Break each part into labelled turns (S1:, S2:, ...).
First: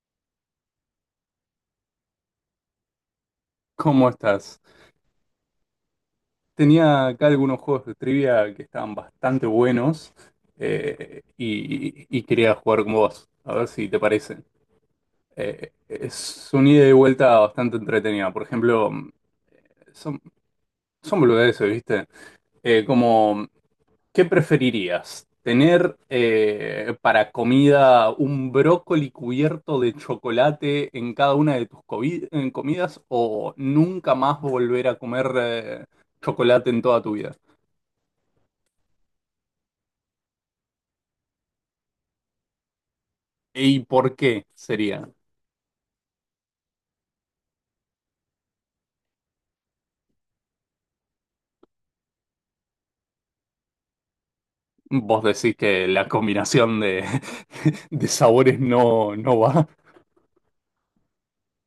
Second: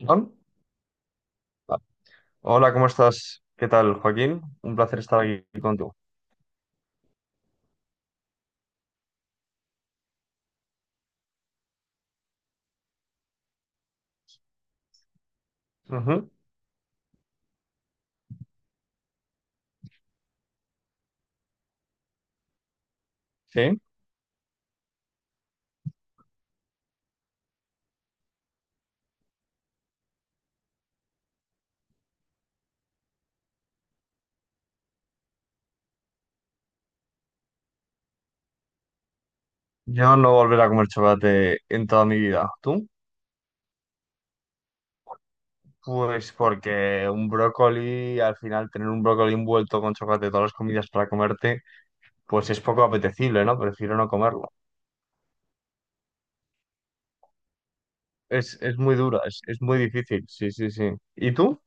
S1: Juan. Hola, ¿cómo estás? ¿Qué tal,
S2: ¿Cómo
S1: Joaquín?
S2: estás?
S1: Un placer estar aquí contigo.
S2: Tenía acá algunos juegos de trivia que estaban bastante buenos , y quería jugar con vos, a ver si te parece.
S1: Ujú.
S2: Es una ida y vuelta bastante entretenida. Por ejemplo, son, son boludeces, ¿viste? Como,
S1: Sí.
S2: ¿qué preferirías? ¿Tener para comida un brócoli cubierto de chocolate en cada una de tus en comidas o nunca más volver a comer chocolate en toda tu vida?
S1: Yo no volveré a comer chocolate en toda mi vida. ¿Tú?
S2: ¿Y por qué sería?
S1: Pues porque un brócoli, al final tener un brócoli envuelto con chocolate todas las comidas para comerte, pues es poco apetecible, ¿no? Prefiero no comerlo.
S2: Vos decís que la combinación de, de
S1: Es,
S2: sabores
S1: es muy
S2: no,
S1: dura,
S2: no
S1: es
S2: va.
S1: muy difícil. Sí, sí, sí. ¿Y tú?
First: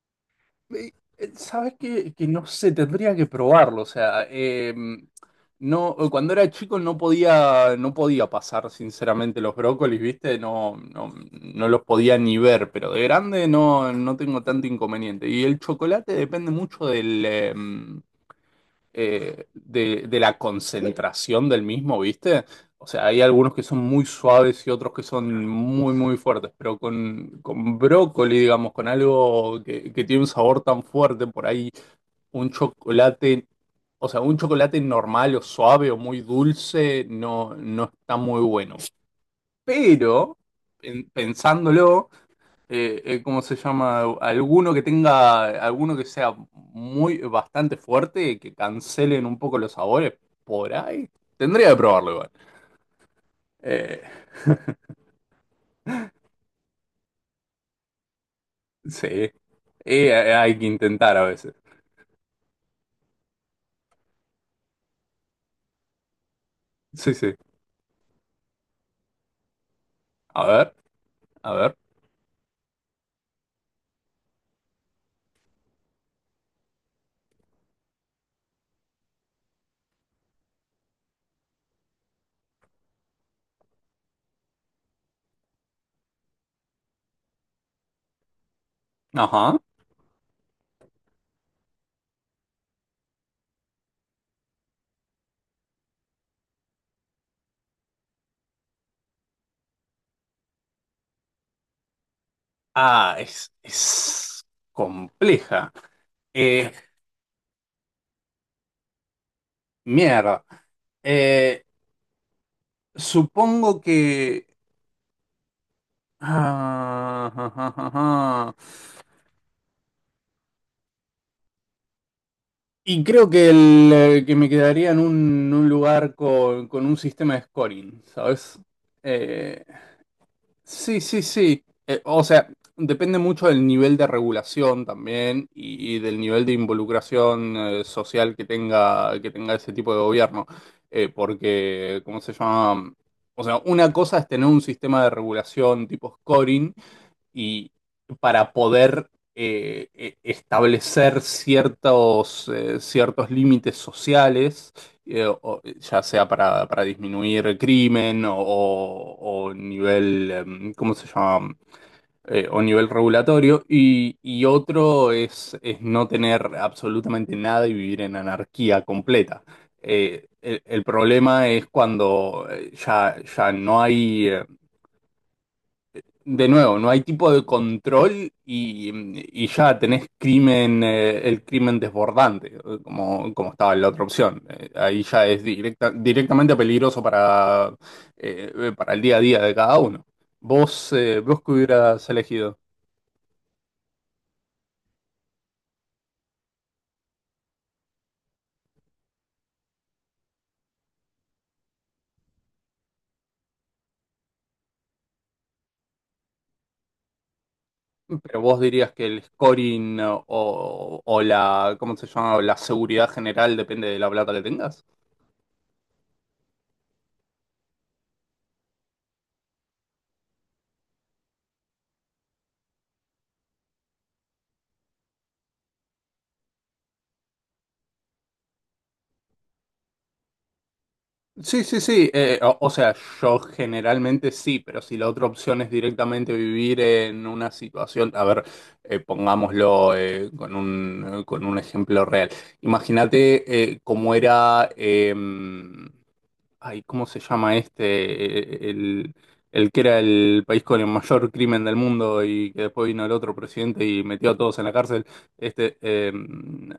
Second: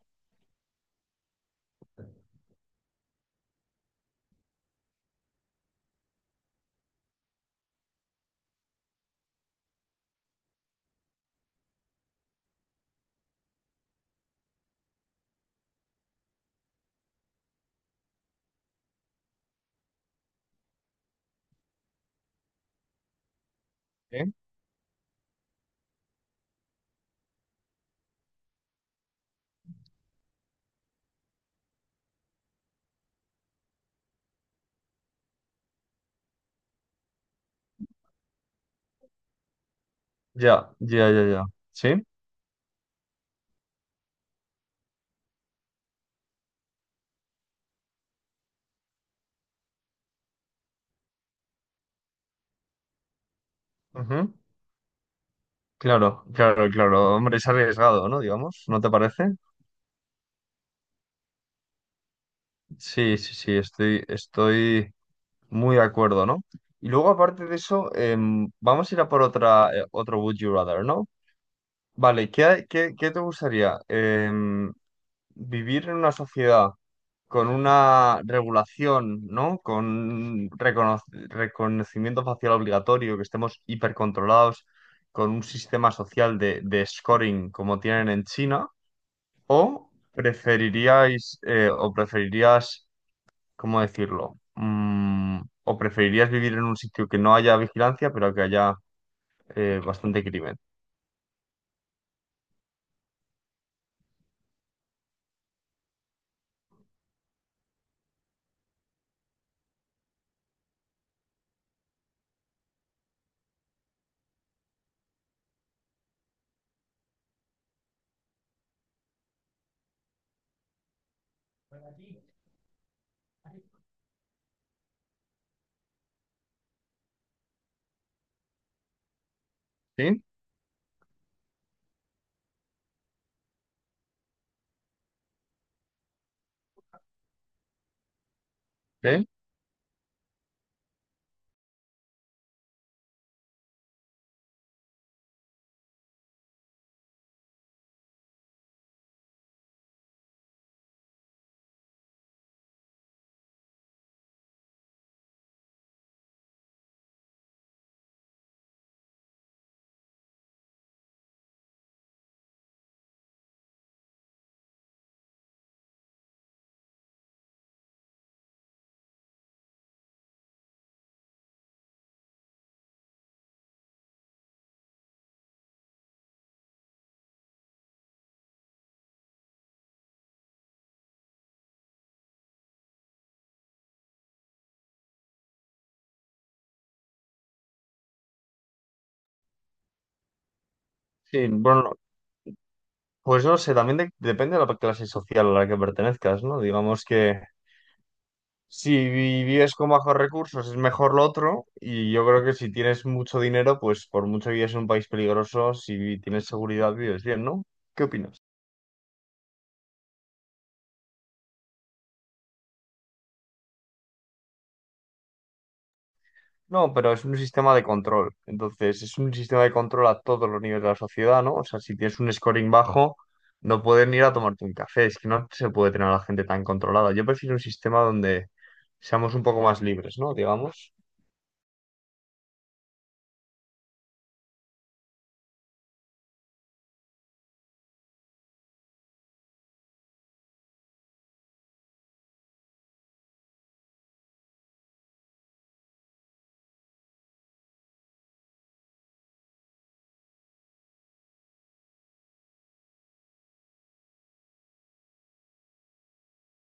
S2: Eh, Sabés que no sé, tendría que probarlo. O sea, no, cuando era chico no podía pasar sinceramente los brócolis, ¿viste? No, no, no los podía ni ver, pero de grande no, no tengo tanto inconveniente. Y el chocolate depende mucho de la concentración del mismo, ¿viste? O sea, hay algunos que son muy
S1: ¿Eh?
S2: suaves y otros que son muy, muy fuertes, pero con brócoli, digamos, con algo que tiene un sabor tan fuerte, por ahí un chocolate, o sea, un chocolate normal o suave o muy dulce no, no está muy bueno. Pero,
S1: Ya,
S2: pen-
S1: ya, ya, ya. ¿Sí?
S2: pensándolo ¿cómo se llama? Alguno que tenga, alguno que sea bastante fuerte, que cancelen un poco los sabores por ahí. Tendría que probarlo igual. Eh,
S1: Ujú. Claro, claro, claro. Hombre, es arriesgado, ¿no? Digamos, ¿no te
S2: sí,
S1: parece?
S2: Hay que intentar a veces.
S1: Sí, sí, sí, estoy muy de acuerdo, ¿no? Y luego,
S2: Sí, sí.
S1: aparte de eso, vamos a ir a por otra, otro Would
S2: A
S1: You
S2: ver,
S1: Rather, ¿no?
S2: a ver.
S1: Vale, ¿ qué, ¿qué te gustaría? ¿Vivir en una sociedad con una regulación, ¿no? Con reconocimiento facial obligatorio, que estemos hipercontrolados, con un sistema social de scoring como tienen en China,
S2: Ajá.
S1: o preferiríais o preferirías, ¿cómo decirlo? ¿O preferirías vivir en un sitio que no haya vigilancia, pero que haya bastante crimen?
S2: Ah, es compleja. Eh, Mierda. Eh, Supongo que... Ah, ah, ah, ah, ah. Y creo que me quedaría en un lugar con un sistema de scoring, ¿sabes? Eh,
S1: ¿Sí?
S2: sí, sí, sí. O sea, depende mucho del nivel de regulación también y del nivel de involucración social que tenga,
S1: ¿Sí?
S2: que tenga ese tipo de gobierno. Porque, ¿cómo se llama? O sea, una cosa es tener un sistema de regulación tipo scoring y para poder establecer ciertos límites sociales, ya sea para disminuir el crimen o nivel, ¿cómo se llama? O nivel regulatorio, y otro es no tener absolutamente nada y vivir en anarquía completa. El problema es cuando ya no hay, de nuevo, no hay tipo de control y ya tenés crimen, el crimen desbordante, como estaba en la otra opción. Ahí ya es directamente peligroso para el día a día de cada uno. Vos
S1: Sí,
S2: que
S1: bueno, no.
S2: hubieras elegido,
S1: Pues no sé, también depende de la clase social a la que pertenezcas, ¿no? Digamos que si vives con bajos recursos es mejor lo otro, y yo creo que si tienes mucho dinero, pues por mucho que vives en un país peligroso, si tienes seguridad vives bien, ¿no? ¿Qué
S2: pero
S1: opinas?
S2: vos dirías que el scoring o la, ¿cómo se llama? La seguridad general depende de la plata que tengas.
S1: No, pero es un sistema de control. Entonces, es un sistema de control a todos los niveles de la sociedad, ¿no? O sea, si tienes un scoring bajo, no pueden ir a tomarte un café. Es que no se puede tener a la gente tan controlada. Yo prefiero un sistema donde seamos un poco más libres, ¿no? Digamos.
S2: Sí, sí, sí. O sea, yo generalmente sí, pero si la otra opción es directamente vivir en una situación, a ver, pongámoslo con un ejemplo real. Imagínate cómo era, ay, ¿cómo se llama este? Eh, El, el que era el país con el mayor crimen del mundo y que después vino el otro presidente y metió a todos en la cárcel. Este, eh,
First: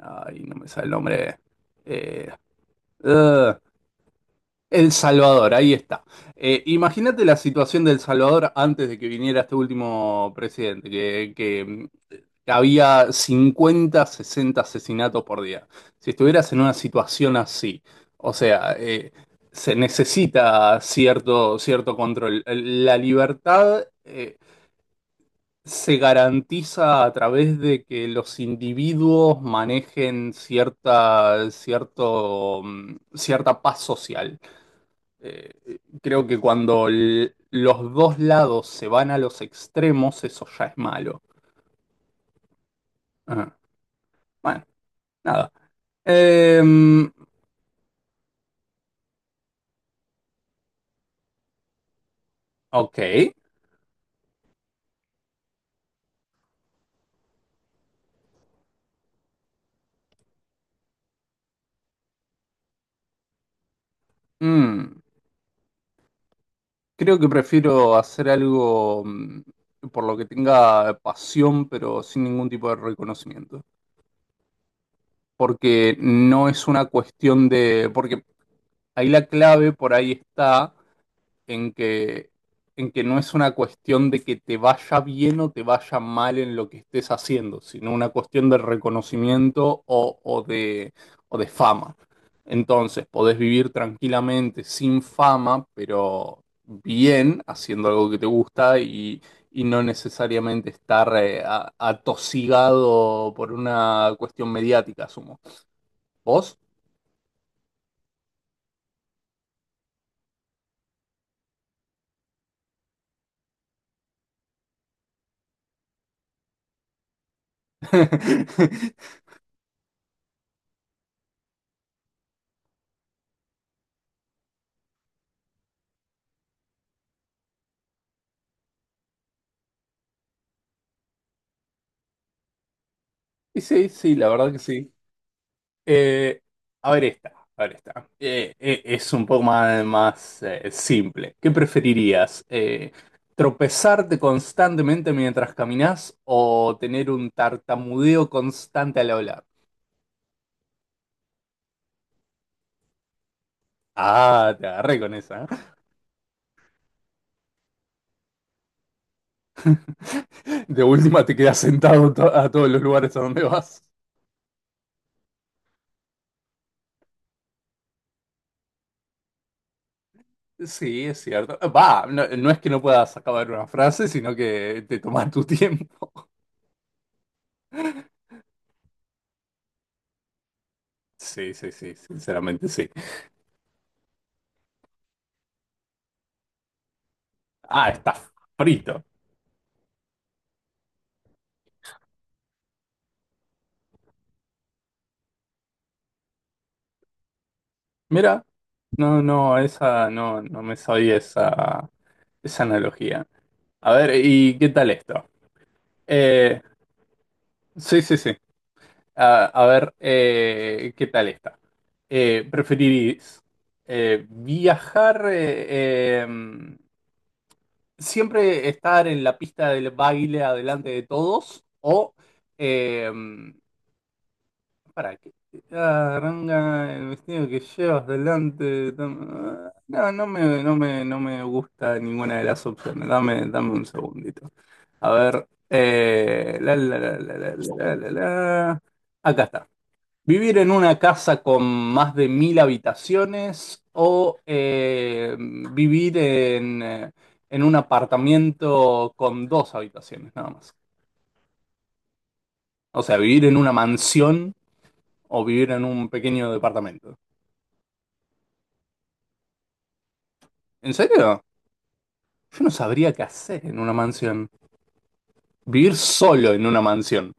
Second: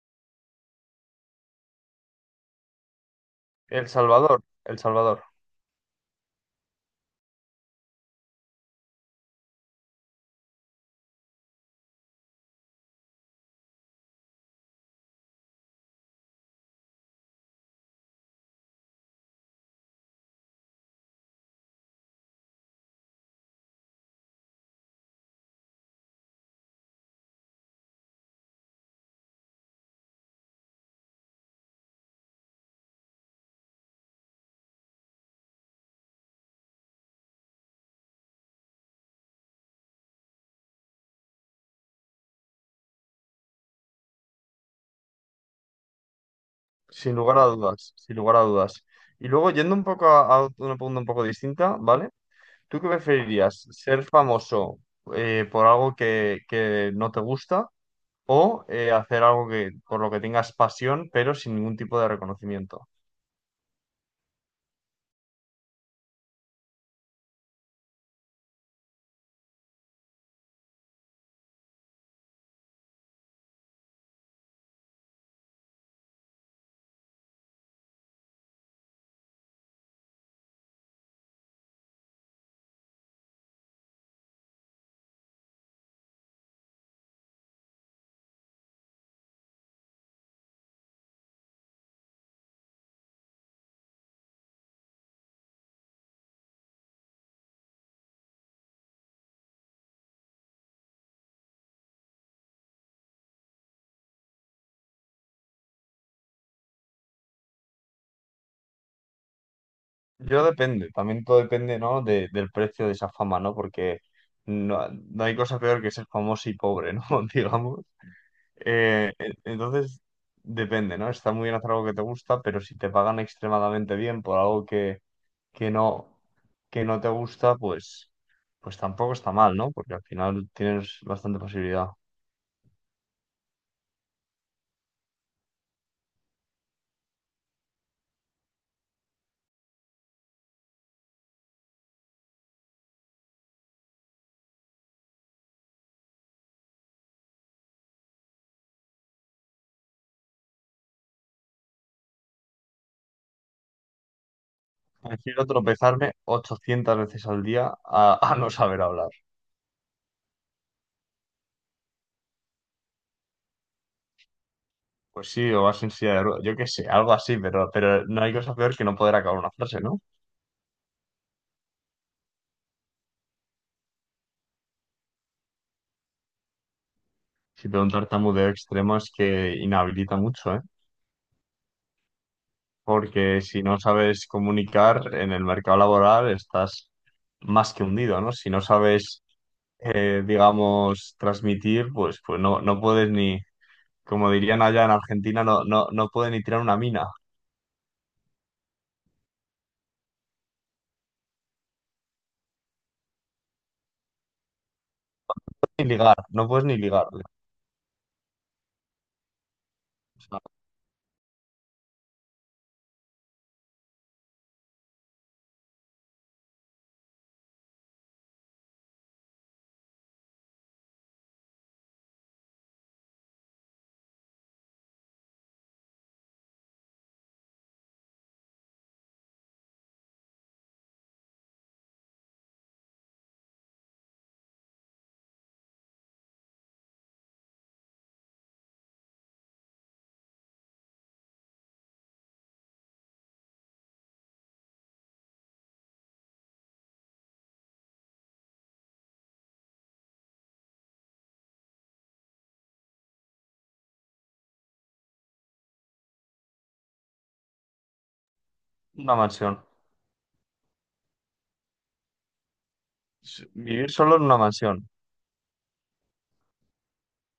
S2: Ay, no me sale el nombre. Eh, Ugh.
S1: El Salvador, El
S2: El
S1: Salvador.
S2: Salvador, ahí está. Imagínate la situación del Salvador antes de que viniera este último presidente, había 50, 60 asesinatos por día. Si estuvieras en una situación así, o sea, se necesita cierto control. La libertad, se garantiza a través de que los individuos manejen cierta paz social. Eh, Creo que cuando los dos lados se van a los extremos, eso ya es malo. Ah, bueno, nada. Em,
S1: Sin lugar a dudas, sin lugar a dudas. Y luego, yendo un poco a una pregunta un poco distinta, ¿vale? ¿Tú qué
S2: ok.
S1: preferirías? ¿Ser famoso por algo que no te gusta? O hacer algo que, por lo que tengas pasión, pero sin ningún tipo de reconocimiento.
S2: Mm, Creo que prefiero hacer algo por lo que tenga pasión, pero sin ningún tipo de reconocimiento. Porque no es una cuestión de... Porque ahí la clave por ahí está en que no es una cuestión de que te vaya bien o te vaya mal en lo que estés haciendo, sino una cuestión de reconocimiento o de fama. Entonces, podés vivir tranquilamente sin fama, pero bien, haciendo algo que te gusta y no necesariamente estar atosigado por una cuestión mediática, asumo. ¿Vos?
S1: Yo depende, también todo depende, ¿no? Del precio de esa fama, ¿no? Porque no, no hay cosa peor que ser famoso y pobre, ¿no? Digamos. Entonces, depende, ¿no? Está muy bien hacer algo que te gusta, pero si te pagan extremadamente bien por algo que no, que no te gusta, pues, pues tampoco está mal, ¿no? Porque al final tienes bastante posibilidad.
S2: Y sí, sí, la verdad que sí. Eh, a ver esta, a ver esta. Es un poco más simple. ¿Qué preferirías? ¿Tropezarte constantemente mientras caminas o tener un tartamudeo constante al hablar? Ah, te agarré con esa.
S1: Prefiero
S2: ¿Eh?
S1: tropezarme 800 veces al día a no saber hablar.
S2: De última te quedas sentado a todos los lugares a donde vas.
S1: Pues sí, o vas en silla de ruedas, yo qué sé, algo así, pero no hay cosa peor que no poder acabar una frase, ¿no?
S2: Sí, es cierto. Va, no, no es que no puedas acabar una frase, sino que te tomas tu tiempo.
S1: Si te da un tartamudeo extremo es que inhabilita mucho, ¿eh?
S2: Sí, sí, sí, sinceramente sí.
S1: Porque si no sabes comunicar en el mercado laboral estás más que
S2: Ah, está
S1: hundido, ¿no? Si no
S2: frito.
S1: sabes, digamos, transmitir, pues, pues no, no puedes ni, como dirían allá en Argentina, no, no, no puedes ni tirar una mina,
S2: Mira, no, no, esa no, no me sabía esa analogía. A ver, ¿y qué tal esto?
S1: ni ligar, no
S2: Eh,
S1: puedes ni ligar. O
S2: sí, sí, sí. A ver,
S1: sea,
S2: ¿qué tal esta? ¿Preferirís viajar, siempre estar en la pista del baile adelante de todos o eh, ¿Para qué? Ah, arranca el vestido que llevas delante. No, no me gusta ninguna de las opciones. Dame un segundito. A ver. La, la, la, la, la, la, la. La. Acá está. ¿Vivir en una casa con más de 1000 habitaciones o vivir en un apartamento con dos habitaciones, nada más? O sea, vivir en una mansión o vivir en un pequeño departamento.
S1: una mansión.
S2: ¿En serio? Yo no sabría qué hacer en
S1: Vivir
S2: una
S1: solo en una
S2: mansión.
S1: mansión.
S2: Vivir solo en una mansión.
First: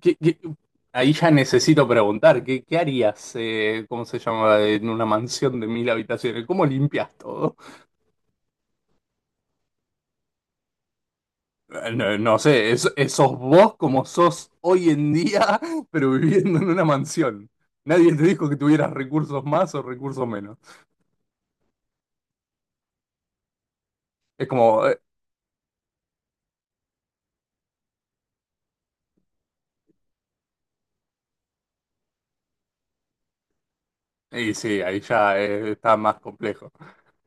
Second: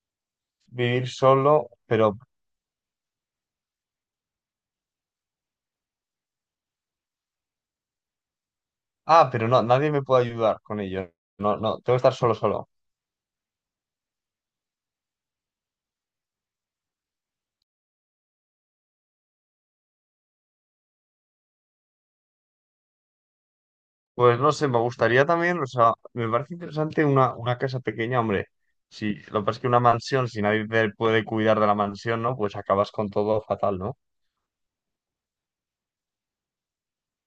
S2: ¿Qué- qué-
S1: Vivir
S2: Ahí ya
S1: solo,
S2: necesito
S1: pero...
S2: preguntar, ¿qué harías, cómo se llama, en una mansión de 1000 habitaciones? ¿Cómo limpias todo?
S1: Ah, pero no, nadie me puede ayudar con ello. No, no, tengo que estar
S2: No,
S1: solo,
S2: no
S1: solo.
S2: sé, sos vos como sos hoy en día, pero viviendo en una mansión. Nadie te dijo que tuvieras recursos más o recursos menos.
S1: Pues
S2: Es
S1: no sé, me
S2: como,
S1: gustaría también, o sea, me parece interesante una casa pequeña, hombre. Si, lo que pasa es que una mansión, si nadie te puede cuidar de la mansión, ¿no? Pues acabas con todo fatal, ¿no?
S2: y sí, ahí ya está más complejo.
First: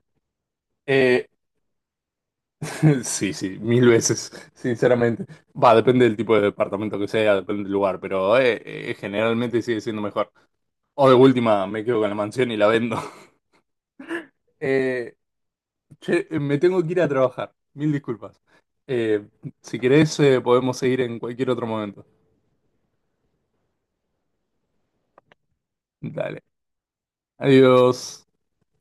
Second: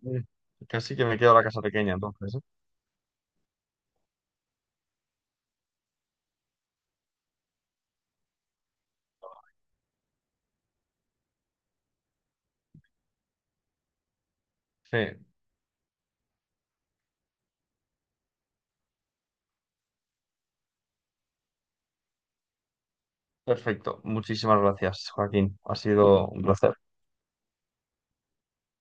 S1: Mm. Casi que me
S2: Eh,
S1: quedo la casa pequeña, entonces.
S2: Sí, sí, mil veces, sinceramente. Va, depende del tipo de departamento que sea, depende del lugar, pero generalmente sigue siendo mejor. O de última, me quedo con la mansión y la vendo.
S1: ¿Eh?
S2: Eh,
S1: Sí,
S2: Che, me tengo que ir a trabajar, mil disculpas. Eh, si querés, podemos seguir en cualquier otro momento.
S1: perfecto. Muchísimas gracias, Joaquín. Ha sido un
S2: Dale,
S1: placer.
S2: adiós.